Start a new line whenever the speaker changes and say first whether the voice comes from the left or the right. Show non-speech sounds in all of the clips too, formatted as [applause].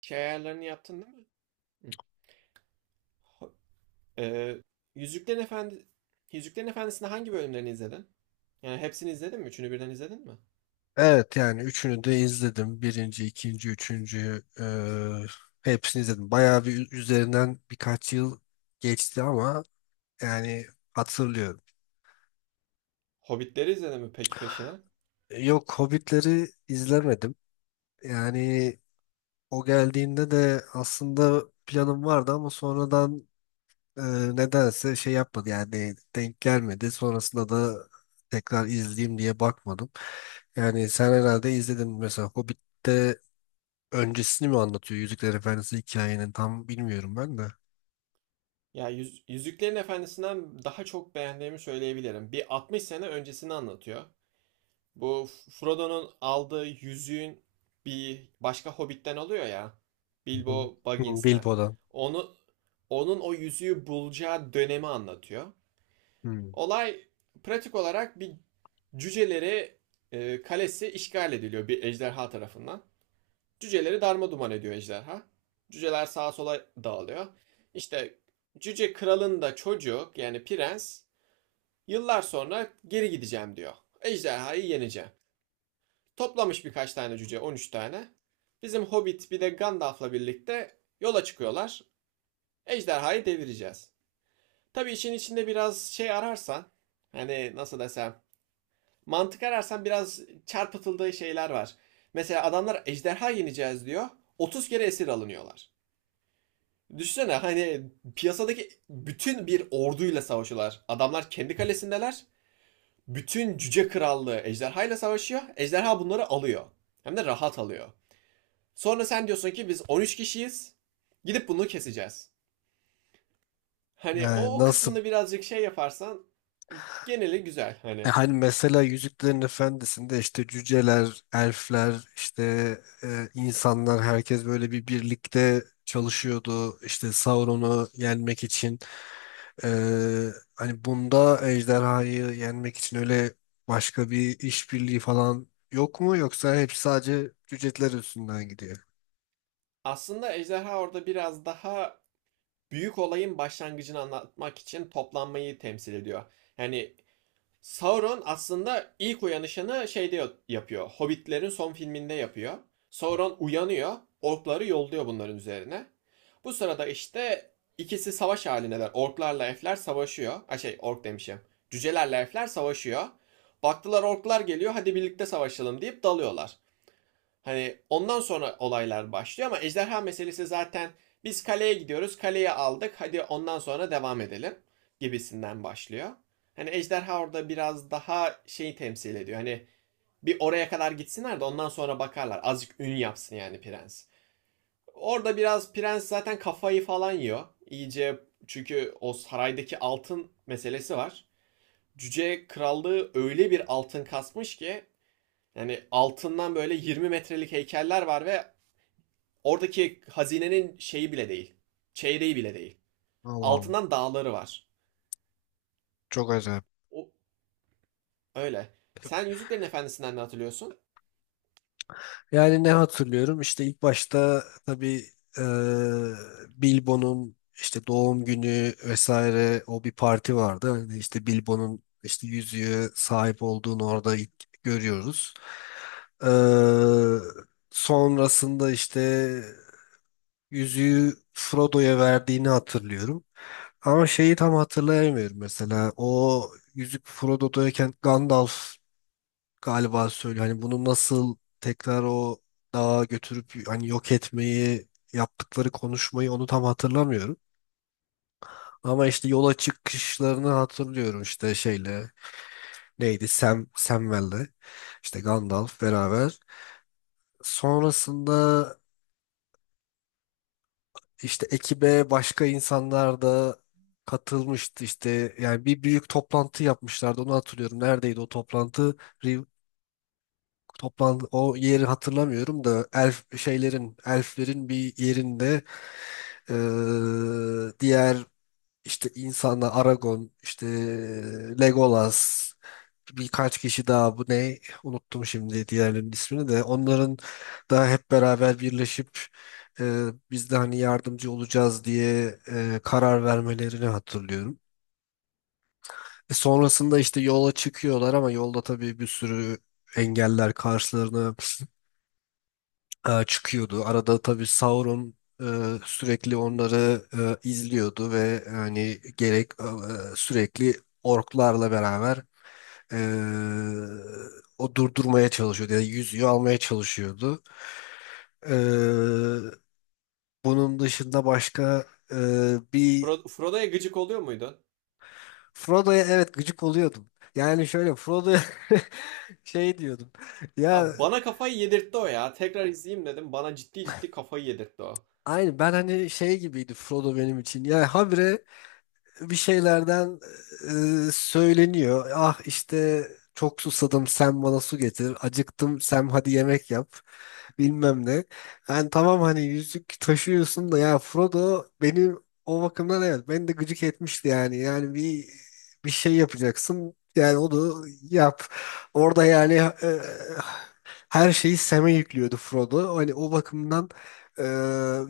right: Şey ayarlarını yaptın değil mi? Hı. Ee, Yüzüklerin Efendi Yüzüklerin Efendisi'ni hangi bölümlerini izledin? Yani hepsini izledin mi? Üçünü birden izledin mi?
left: Evet yani üçünü de izledim. Birinci, ikinci, üçüncüyü hepsini izledim. Bayağı bir üzerinden birkaç yıl geçti ama yani hatırlıyorum.
right: Hobbitleri izledin mi peki peşine?
left: Yok Hobbitleri izlemedim. Yani o geldiğinde de aslında planım vardı ama sonradan e, nedense şey yapmadı yani denk gelmedi. Sonrasında da tekrar izleyeyim diye bakmadım. Yani sen herhalde izledin mesela Hobbit'te öncesini mi anlatıyor? Yüzükler Efendisi hikayenin tam bilmiyorum ben de.
right: Ya Yüzüklerin Efendisi'nden daha çok beğendiğimi söyleyebilirim. Bir 60 sene öncesini anlatıyor. Bu Frodo'nun aldığı yüzüğün bir başka Hobbit'ten alıyor ya.
left: Hı hı.
right: Bilbo
left: Hmm,
right: Baggins'ten.
left: Bilbo'dan.
right: Onu onun o yüzüğü bulacağı dönemi anlatıyor.
left: Hmm.
right: Olay pratik olarak bir cüceleri kalesi işgal ediliyor bir ejderha tarafından. Cüceleri darma ediyor ejderha. Cüceler sağa sola dağılıyor. İşte cüce kralın da çocuğu yani prens yıllar sonra geri gideceğim diyor. Ejderhayı yeneceğim. Toplamış birkaç tane cüce 13 tane. Bizim Hobbit bir de Gandalf'la birlikte yola çıkıyorlar. Ejderhayı devireceğiz. Tabii işin içinde biraz şey ararsan hani nasıl desem, mantık ararsan biraz çarpıtıldığı şeyler var. Mesela adamlar ejderha yeneceğiz diyor. 30 kere esir alınıyorlar. Düşünsene hani piyasadaki bütün bir orduyla savaşıyorlar. Adamlar kendi kalesindeler. Bütün cüce krallığı ejderhayla savaşıyor. Ejderha bunları alıyor. Hem de rahat alıyor. Sonra sen diyorsun ki biz 13 kişiyiz. Gidip bunu keseceğiz. Hani
left: Yani
right: o
left: nasıl?
right: kısmını birazcık şey yaparsan geneli güzel
left: E
right: hani.
left: Hani mesela Yüzüklerin Efendisi'nde işte cüceler, elfler, işte insanlar herkes böyle bir birlikte çalışıyordu işte Sauron'u yenmek için. E, hani bunda ejderhayı yenmek için öyle başka bir işbirliği falan yok mu yoksa hep sadece cüceler üstünden gidiyor?
right: Aslında ejderha orada biraz daha büyük olayın başlangıcını anlatmak için toplanmayı temsil ediyor. Yani Sauron aslında ilk uyanışını şeyde yapıyor. Hobbitlerin son filminde yapıyor. Sauron uyanıyor. Orkları yolluyor bunların üzerine. Bu sırada işte ikisi savaş halindeler. Orklarla elfler savaşıyor. Ha şey ork demişim. Cücelerle elfler savaşıyor. Baktılar orklar geliyor hadi birlikte savaşalım deyip dalıyorlar. Hani ondan sonra olaylar başlıyor ama ejderha meselesi zaten biz kaleye gidiyoruz, kaleyi aldık, hadi ondan sonra devam edelim gibisinden başlıyor. Hani ejderha orada biraz daha şeyi temsil ediyor. Hani bir oraya kadar gitsinler de ondan sonra bakarlar. Azıcık ün yapsın yani prens. Orada biraz prens zaten kafayı falan yiyor. İyice çünkü o saraydaki altın meselesi var. Cüce krallığı öyle bir altın kasmış ki yani altından böyle 20 metrelik heykeller var ve oradaki hazinenin şeyi bile değil. Çeyreği bile değil.
left: Allah Allah.
right: Altından dağları var.
left: Çok acayip.
right: O öyle. Sen Yüzüklerin Efendisi'nden ne hatırlıyorsun?
left: Yani ne hatırlıyorum? İşte ilk başta tabii e, Bilbo'nun işte doğum günü vesaire o bir parti vardı. Hani işte Bilbo'nun işte yüzüğe sahip olduğunu orada ilk görüyoruz. E, sonrasında işte yüzüğü Frodo'ya verdiğini hatırlıyorum. Ama şeyi tam hatırlayamıyorum mesela. O yüzük Frodo'dayken Gandalf galiba söylüyor. Hani bunu nasıl tekrar o dağa götürüp hani yok etmeyi yaptıkları konuşmayı onu tam hatırlamıyorum. Ama işte yola çıkışlarını hatırlıyorum işte şeyle neydi Samwell'le işte Gandalf beraber. Sonrasında işte ekibe başka insanlar da katılmıştı işte yani bir büyük toplantı yapmışlardı onu hatırlıyorum. Neredeydi o toplantı? Toplan o yeri hatırlamıyorum da elf şeylerin elflerin bir yerinde diğer işte insanlar Aragon işte Legolas birkaç kişi daha bu ne unuttum şimdi diğerlerinin ismini de onların da hep beraber birleşip eee biz de hani yardımcı olacağız diye karar vermelerini hatırlıyorum. Sonrasında işte yola çıkıyorlar ama yolda tabii bir sürü engeller karşılarına çıkıyordu. Arada tabii Sauron e, sürekli onları izliyordu ve hani sürekli orklarla beraber e, o durdurmaya çalışıyordu ya da yüzüğü almaya çalışıyordu. E, bunun dışında başka e, bir.
right: Frodo'ya gıcık oluyor muydun?
left: Frodo'ya evet gıcık oluyordum. Yani şöyle Frodo'ya [laughs] şey diyordum. Ya
right: Ya bana kafayı yedirtti o ya. Tekrar izleyeyim dedim. Bana ciddi ciddi kafayı yedirtti o.
left: aynı ben hani şey gibiydi Frodo benim için. Ya habire bir şeylerden söyleniyor. Ah işte çok susadım sen bana su getir. Acıktım sen hadi yemek yap. Bilmem ne. Yani tamam hani yüzük taşıyorsun da ya Frodo benim o bakımdan evet beni de gıcık etmişti yani. Yani bir şey yapacaksın. Yani onu yap. Orada yani e, her şeyi Sam'e yüklüyordu Frodo. Hani o bakımdan e,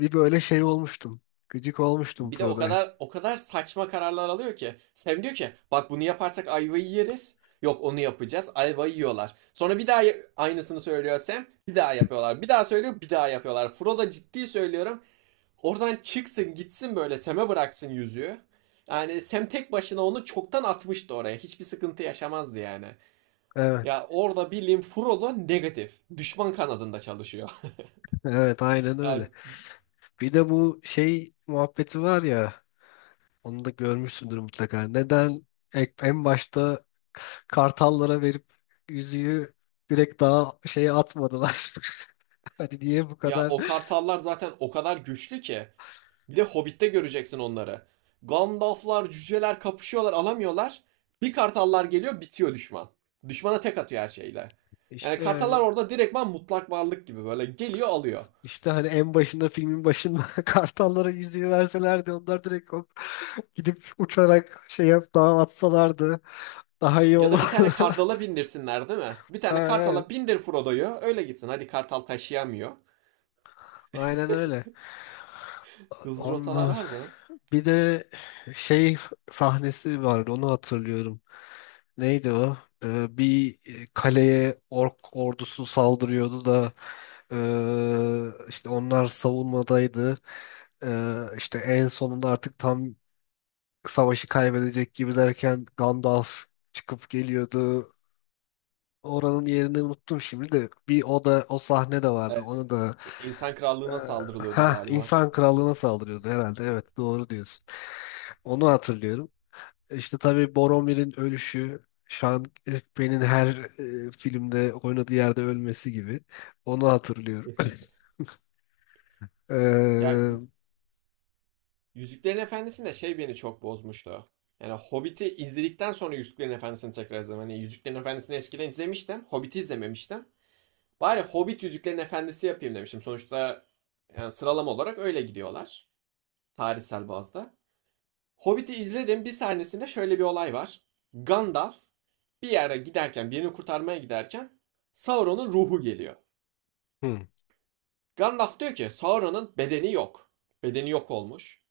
left: bir böyle şey olmuştum. Gıcık olmuştum
right: Bir de o
left: Frodo'ya.
right: kadar o kadar saçma kararlar alıyor ki. Sam diyor ki bak bunu yaparsak ayvayı yeriz. Yok onu yapacağız. Ayvayı yiyorlar. Sonra bir daha aynısını söylüyor Sam. Bir daha yapıyorlar. Bir daha söylüyor. Bir daha yapıyorlar. Frodo ciddi söylüyorum. Oradan çıksın gitsin böyle Sem'e bıraksın yüzüğü. Yani Sem tek başına onu çoktan atmıştı oraya. Hiçbir sıkıntı yaşamazdı yani.
left: Evet.
right: Ya orada bildiğin Frodo negatif. Düşman kanadında çalışıyor.
left: Evet aynen
right: [laughs] ya,
left: öyle. Bir de bu şey muhabbeti var ya onu da görmüşsündür mutlaka. Neden en başta kartallara verip yüzüğü direkt daha şeye atmadılar? [laughs] Hani niye bu
right: ya
left: kadar
right: o kartallar zaten o kadar güçlü ki. Bir de Hobbit'te göreceksin onları. Gandalflar, cüceler kapışıyorlar alamıyorlar. Bir kartallar geliyor bitiyor düşman. Düşmana tek atıyor her şeyle. Yani
left: işte
right: kartallar
left: yani
right: orada direktman mutlak varlık gibi böyle geliyor alıyor.
left: işte hani en başında filmin başında [laughs] kartallara yüzüğü verselerdi onlar direkt hop gidip uçarak şey yap daha atsalardı daha iyi
right: Ya
left: olur.
right: da bir tane
left: [laughs]
right: kartala bindirsinler değil mi? Bir
left: Ha,
right: tane kartala
left: evet
right: bindir Frodo'yu öyle gitsin. Hadi kartal taşıyamıyor.
left: aynen öyle.
right: Hızlı rotalar
left: Onlar
right: var canım.
left: bir de şey sahnesi vardı onu hatırlıyorum. Neydi o? Bir kaleye ork ordusu saldırıyordu da işte onlar savunmadaydı. İşte en sonunda artık tam savaşı kaybedecek gibi derken Gandalf çıkıp geliyordu. Oranın yerini unuttum şimdi de bir o da o sahne de vardı.
right: Evet.
left: Onu da.
right: İnsan
left: ee,
right: krallığına saldırılıyordu
left: Ha,
right: galiba.
left: insan krallığına saldırıyordu herhalde. Evet, doğru diyorsun. Onu hatırlıyorum. İşte tabii Boromir'in ölüşü, Sean Pen'in her filmde oynadığı yerde ölmesi gibi. Onu hatırlıyorum. [laughs] [clears throat]
right: Ya
left: Ee,
right: Y- Yüzüklerin Efendisi'nde şey beni çok bozmuştu. Yani Hobbit'i izledikten sonra Yüzüklerin Efendisi'ni tekrar izledim. Hani Yüzüklerin Efendisi'ni eskiden izlemiştim. Hobbit'i izlememiştim. Bari Hobbit Yüzüklerin Efendisi yapayım demiştim. Sonuçta yani sıralama olarak öyle gidiyorlar. Tarihsel bazda. Hobbit'i izledim. Bir sahnesinde şöyle bir olay var. Gandalf bir yere giderken, birini kurtarmaya giderken Sauron'un ruhu geliyor.
left: hmm,
right: Gandalf diyor ki Sauron'un bedeni yok. Bedeni yok olmuş.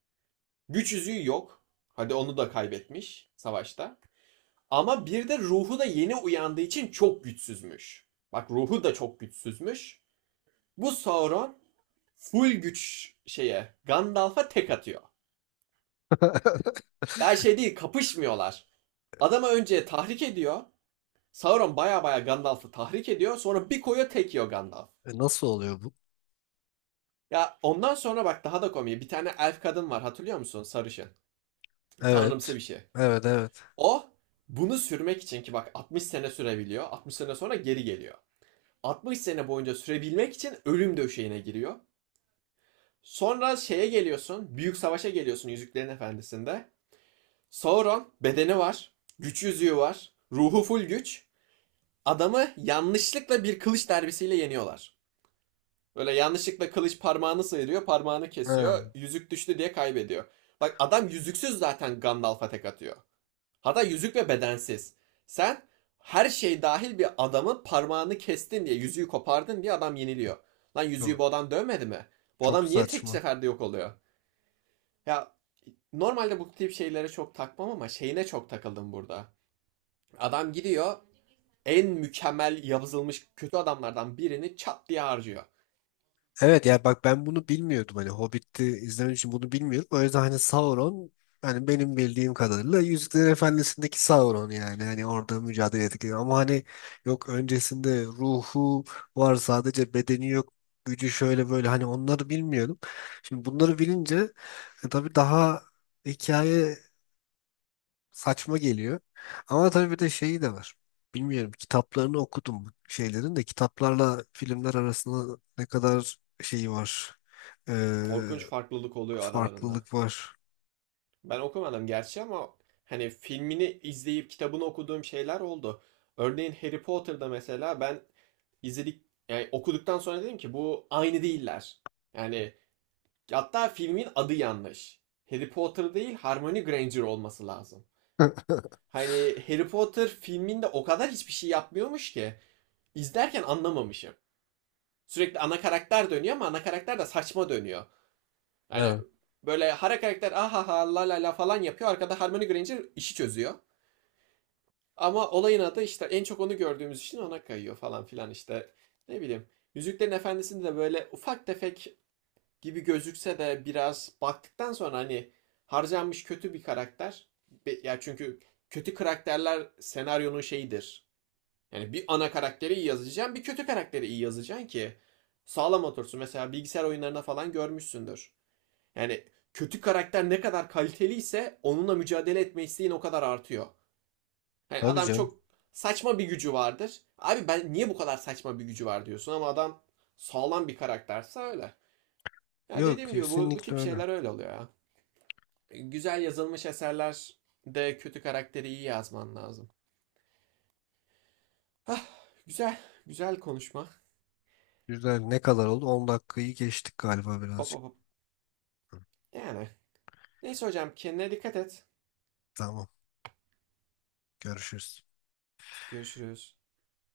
right: Güç yüzüğü yok. Hadi onu da kaybetmiş savaşta. Ama bir de ruhu da yeni uyandığı için çok güçsüzmüş. Bak ruhu da çok güçsüzmüş. Bu Sauron full güç şeye Gandalf'a tek atıyor. Ya şey değil kapışmıyorlar. Adamı önce tahrik ediyor. Sauron baya baya Gandalf'ı tahrik ediyor. Sonra bir koyuyor tek yiyor Gandalf.
left: Nasıl oluyor bu?
right: Ya ondan sonra bak daha da komik. Bir tane elf kadın var hatırlıyor musun? Sarışın. Tanrımsı
left: Evet.
right: bir şey.
left: Evet, evet.
right: O bunu sürmek için ki bak 60 sene sürebiliyor. 60 sene sonra geri geliyor. 60 sene boyunca sürebilmek için ölüm döşeğine giriyor. Sonra şeye geliyorsun. Büyük savaşa geliyorsun Yüzüklerin Efendisi'nde. Sauron bedeni var, güç yüzüğü var, ruhu full güç. Adamı yanlışlıkla bir kılıç darbesiyle yeniyorlar. Böyle yanlışlıkla kılıç parmağını sıyırıyor, parmağını kesiyor,
left: Ha,
right: yüzük düştü diye kaybediyor. Bak adam yüzüksüz zaten Gandalf'a tek atıyor. Hatta yüzük ve bedensiz. Sen her şey dahil bir adamın parmağını kestin diye, yüzüğü kopardın diye adam yeniliyor. Lan yüzüğü
left: çok,
right: bu adam dövmedi mi? Bu
left: çok
right: adam niye tek
left: saçma.
right: seferde yok oluyor? Ya normalde bu tip şeylere çok takmam ama şeyine çok takıldım burada. Adam gidiyor en mükemmel yazılmış kötü adamlardan birini çat diye harcıyor.
left: Evet yani bak ben bunu bilmiyordum hani Hobbit'i izlemek için bunu bilmiyorum. O yüzden hani Sauron hani benim bildiğim kadarıyla Yüzüklerin Efendisi'ndeki Sauron yani hani orada mücadele ettik. Ama hani yok öncesinde ruhu var sadece bedeni yok gücü şöyle böyle hani onları bilmiyordum. Şimdi bunları bilince tabii daha hikaye saçma geliyor. Ama tabii bir de şeyi de var. Bilmiyorum kitaplarını okudum bu şeylerin de kitaplarla filmler arasında ne kadar şeyi var. Ee,
right: Korkunç farklılık oluyor aralarında.
left: farklılık var.
right: Ben okumadım gerçi ama hani filmini izleyip kitabını okuduğum şeyler oldu. Örneğin Harry Potter'da mesela ben izledik yani okuduktan sonra dedim ki bu aynı değiller. Yani hatta filmin adı yanlış. Harry Potter değil Harmony Granger olması lazım. Hani Harry Potter filminde o kadar hiçbir şey yapmıyormuş ki. İzlerken anlamamışım. Sürekli ana karakter dönüyor ama ana karakter de saçma dönüyor. Hani
left: Evet.
right: böyle hara karakter ahaha la la la falan yapıyor. Arkada Harmony Granger işi çözüyor. Ama olayın adı işte en çok onu gördüğümüz için ona kayıyor falan filan işte. Ne bileyim. Yüzüklerin Efendisi'nde de böyle ufak tefek gibi gözükse de biraz baktıktan sonra hani harcanmış kötü bir karakter. Ya çünkü kötü karakterler senaryonun şeyidir. Yani bir ana karakteri iyi yazacaksın, bir kötü karakteri iyi yazacaksın ki sağlam otursun. Mesela bilgisayar oyunlarında falan görmüşsündür. Yani kötü karakter ne kadar kaliteliyse onunla mücadele etme isteğin o kadar artıyor. Yani
left: Tabii
right: adam
left: canım.
right: çok saçma bir gücü vardır. Abi ben niye bu kadar saçma bir gücü var diyorsun ama adam sağlam bir karakterse öyle. Ya
left: Yok
right: dediğim gibi bu
left: kesinlikle
right: tip
left: öyle.
right: şeyler öyle oluyor ya. Güzel yazılmış eserler de kötü karakteri iyi yazman lazım. Ah, güzel, güzel konuşma.
left: Güzel. Ne kadar oldu? 10 dakikayı geçtik galiba
right: Hop
left: birazcık.
right: hop hop. Yani. Neyse hocam kendine dikkat et.
left: Tamam. Görüşürüz.
right: Görüşürüz.